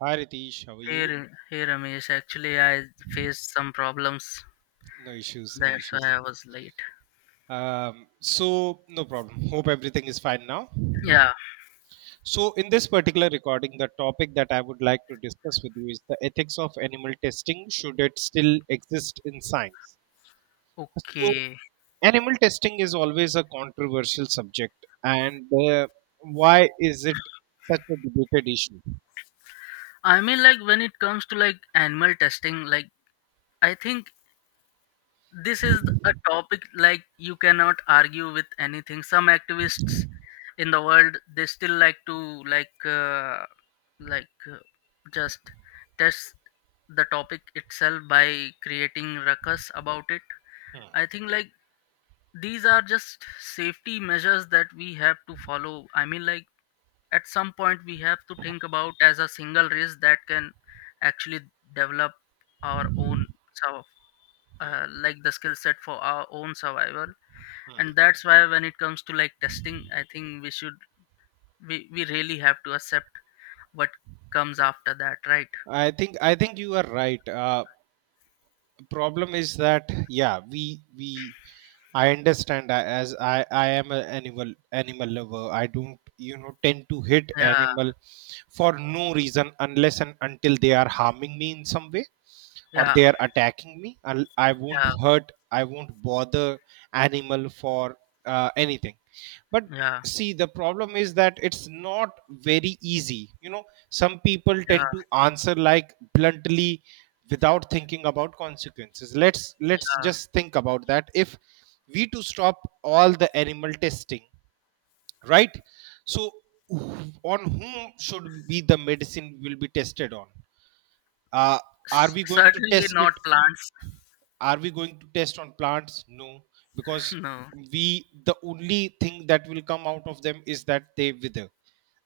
Hi Ritesh, how are Hey, you? R- hey Ramesh, actually I faced some problems. No issues, no That's why issues. I was late. So no problem. Hope everything is fine now. Yeah, So in this particular recording, the topic that I would like to discuss with you is the ethics of animal testing. Should it still exist in science? So okay. animal testing is always a controversial subject, and why is it such a debated issue? I mean, like when it comes to like animal testing, like I think this is a topic like you cannot argue with anything. Some activists in the world they still like to like like just test the topic itself by creating ruckus about it. I think like these are just safety measures that we have to follow, I mean like at some point we have to think about as a single race that can actually develop our own, so like the skill set for our own survival, and that's why when it comes to like testing I think we really have to accept what comes after that, right? I think you are right. Problem is that yeah, we as I am an animal lover. I don't, tend to hit Yeah. animal for no reason unless and until they are harming me in some way, or Yeah. they are attacking me. I won't Yeah. hurt, I won't bother animal for anything. But Yeah. see, the problem is that it's not very easy. You know, some people Yeah, tend to answer like bluntly without thinking about consequences. Let's yeah. just think about that. If we to stop all the animal testing, right? So wh- on whom should be the medicine will be tested on? uh, are S- we going to certainly test it not plants. are we going to test on plants? No, because No. we, the only thing that will come out of them is that they wither,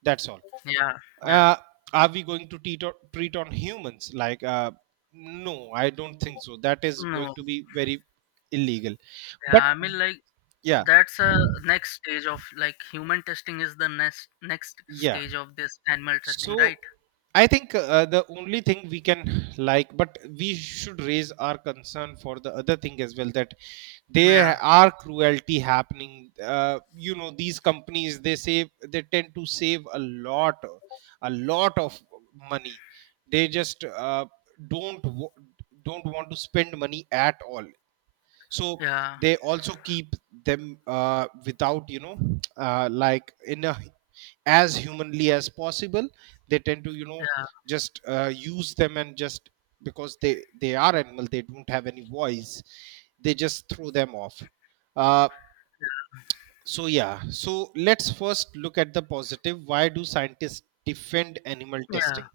that's all. Yeah. Yeah. Uh, are we going to treat on humans? Like, no, I don't think so. That is going No. to be very illegal. But Yeah, I mean like yeah, that's a next stage of like human testing, is the next yeah. stage of this animal testing, So right? I think the only thing we can like, but we should raise our concern for the other thing as well, that Yeah. there are cruelty happening. You know, these companies, they tend to save a lot of money. They just uh, don't wa- don't want to spend money at all. So Yeah. they also keep them, without like in a, as humanly as possible, they tend to, Yeah. just use them and just because they are animal, they don't have any voice, they just throw them off. Uh, so yeah, so let's first look at the positive. Why do scientists defend animal Yeah. testing?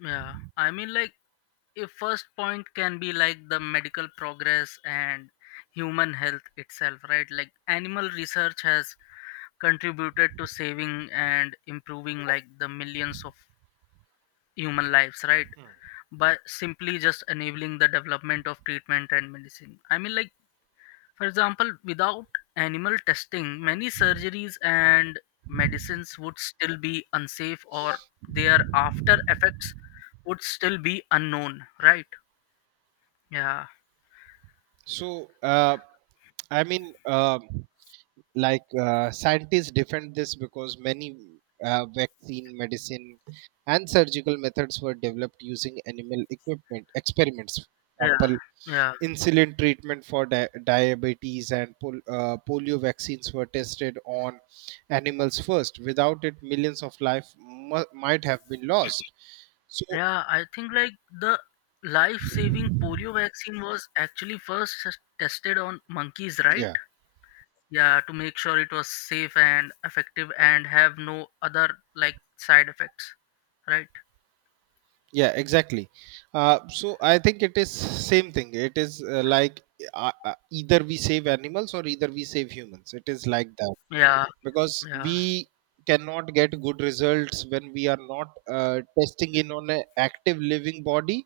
Yeah, I mean like if first point can be like the medical progress and human health itself, right? Like animal research has contributed to saving and improving like the millions of human lives, right? By simply just enabling the development of treatment and medicine, I mean like, for example, without animal testing, many surgeries and medicines would still be unsafe or their after effects would still be unknown, right? Yeah, So i mean um scientists defend this because many vaccine medicine and surgical methods were developed using animal equipment experiments. For yeah, example, yeah, insulin treatment for diabetes and polio vaccines were tested on animals first. Without it, millions of life might have been lost. So yeah. I think like the life saving polio vaccine was actually first tested on monkeys, right? yeah, Yeah, to make sure it was safe and effective and have no other like side effects, right? yeah, exactly. So I think it is same thing. It is either we save animals or either we save humans. It is like that, Yeah, because yeah, we cannot get good results when we are not testing in on an active living body.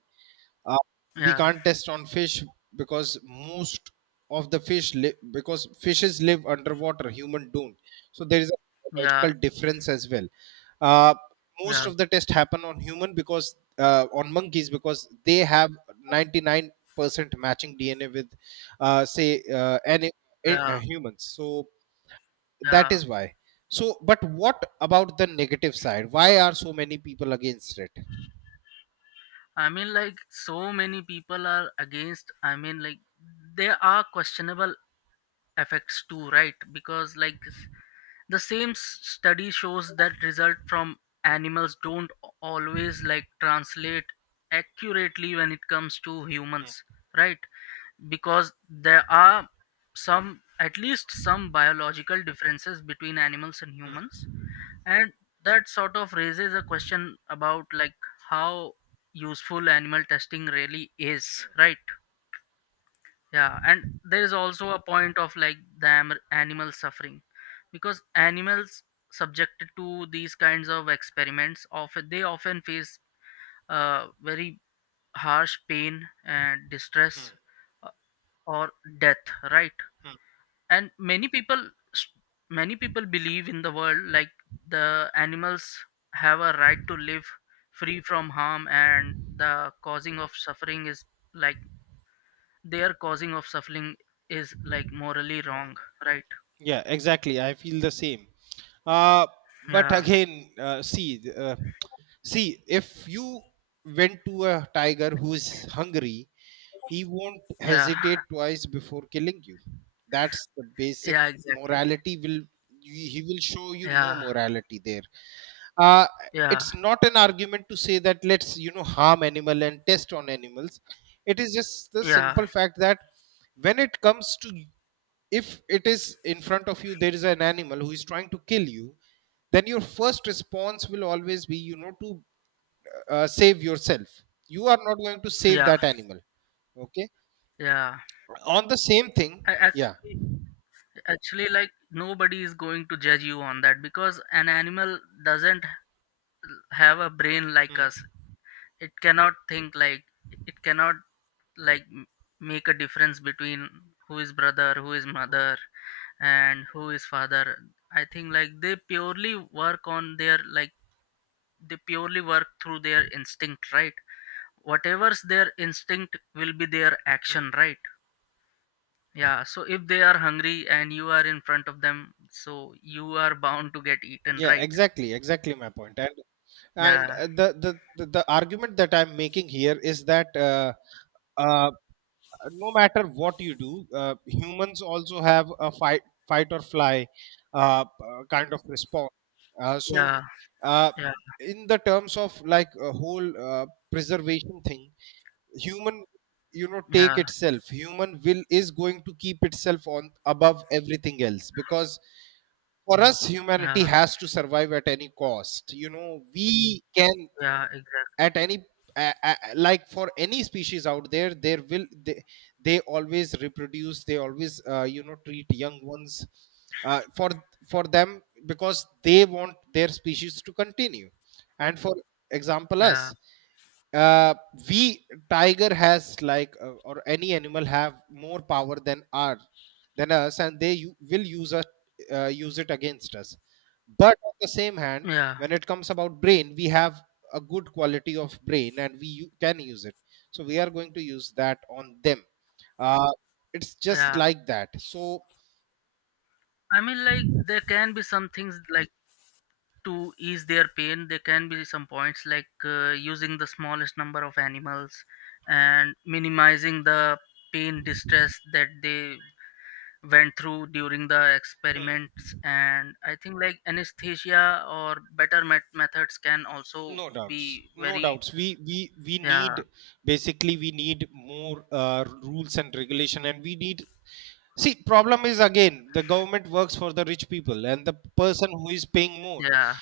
uh, we yeah, can't test on fish because most of the fish live because fishes live underwater, human don't, so there is a yeah, logical difference as well. uh, Most yeah. of the tests happen on human because on monkeys because they have 99% matching DNA with say any Yeah, humans. So that yeah. is why. So but what about the negative side? Why are so many people against it? I mean, like, so many people are against. I mean, like, there are questionable effects too, right? Because, like, the same study shows that result from animals don't always, like, translate accurately when it comes to Hmm, humans, right? Because there are some, at least some biological differences between animals and hmm, humans. And that sort of raises a question about like how useful animal testing really is, right? Yeah, and there is also a point of like the animal suffering, because animals subjected to these kinds of experiments often, they often face very harsh pain and hmm. distress, uh, or death, right? Hmm. And many people believe in the world like the animals have a right to live free from harm, and like their causing of suffering is like morally wrong, right? Yeah, exactly. I feel the same. Uh, but Yeah. again, see, if you went to a tiger who's hungry, he won't Yeah. hesitate twice before killing you. That's the basic Yeah, exactly. morality. Will he will show you no Yeah. morality there? uh, Yeah. it's not an argument to say that let's, harm animal and test on animals. It is just the Yeah. simple fact that when it comes to, if it is in front of you, there is an animal who is trying to kill you, then your first response will always be, to save yourself. You are not going to save Yeah. that animal, okay? Yeah. On the same thing, I yeah. actually like nobody is going to judge you on that, because an animal doesn't have a brain like us. Hmm, It cannot think, like it cannot like make a difference between who is brother, who is mother, and who is father. I think like work on their like they purely work through their instinct, right? Whatever's their instinct will be their hmm. action, right? Yeah, so if they are hungry and you are in front of them, so you are bound to get eaten, Yeah, right? exactly, exactly my point. And Yeah. The argument that I'm making here is that uh, no matter what you do, humans also have a fight or fly, kind of response. uh, so Yeah. uh, Yeah. in the terms of like a whole, preservation thing, human, you know, Yeah. take itself human will is going to keep itself on above everything else, because for us humanity Yeah. has to survive at any cost. You know, we can, Yeah, exactly. at any, like for any species out there, there will they always reproduce, they always, you know, treat young ones, uh, for for them because they want their species to continue. And for example Yeah. us, uh we, tiger has like, or any animal have more power than our, than us, and they will use us, use it against us. But on the same hand, Yeah. when it comes about brain, we have a good quality of brain and we can use it, so we are going to use that on them. uh it's just Yeah. like that. So I mean, like there can be some things like to ease their pain. There can be some points like using the smallest number of animals and minimizing the pain distress that they went through during the experiments. And I think like anesthesia or better methods can also no doubts, be no very. doubts, we need, Yeah. basically we need more rules and regulation, and we need, see, problem is again the government works for the rich people and the person who is paying more. Yeah.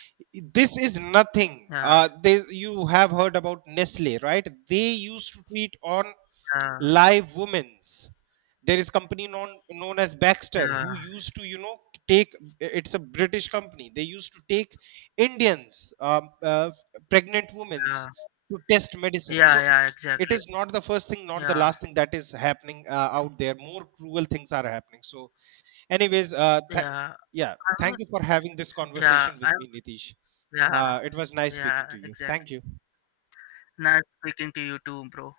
This is nothing. Yeah. They you have heard about Nestle, right? They used to treat on Yeah. live women's. There is company known as Baxter, Yeah. who used to, you know, take, it's a British company, they used to take Indians, pregnant women's, Yeah. to test medicine. So Yeah. Yeah, it exactly. is not the first thing, not the Yeah. last thing that is happening out there. More cruel things are happening. So anyways, Yeah. yeah, I thank mean, you for having this yeah, conversation with I me, Nitish. yeah. It was nice Yeah, speaking to you. Thank exactly. you. Nice speaking to you too, bro.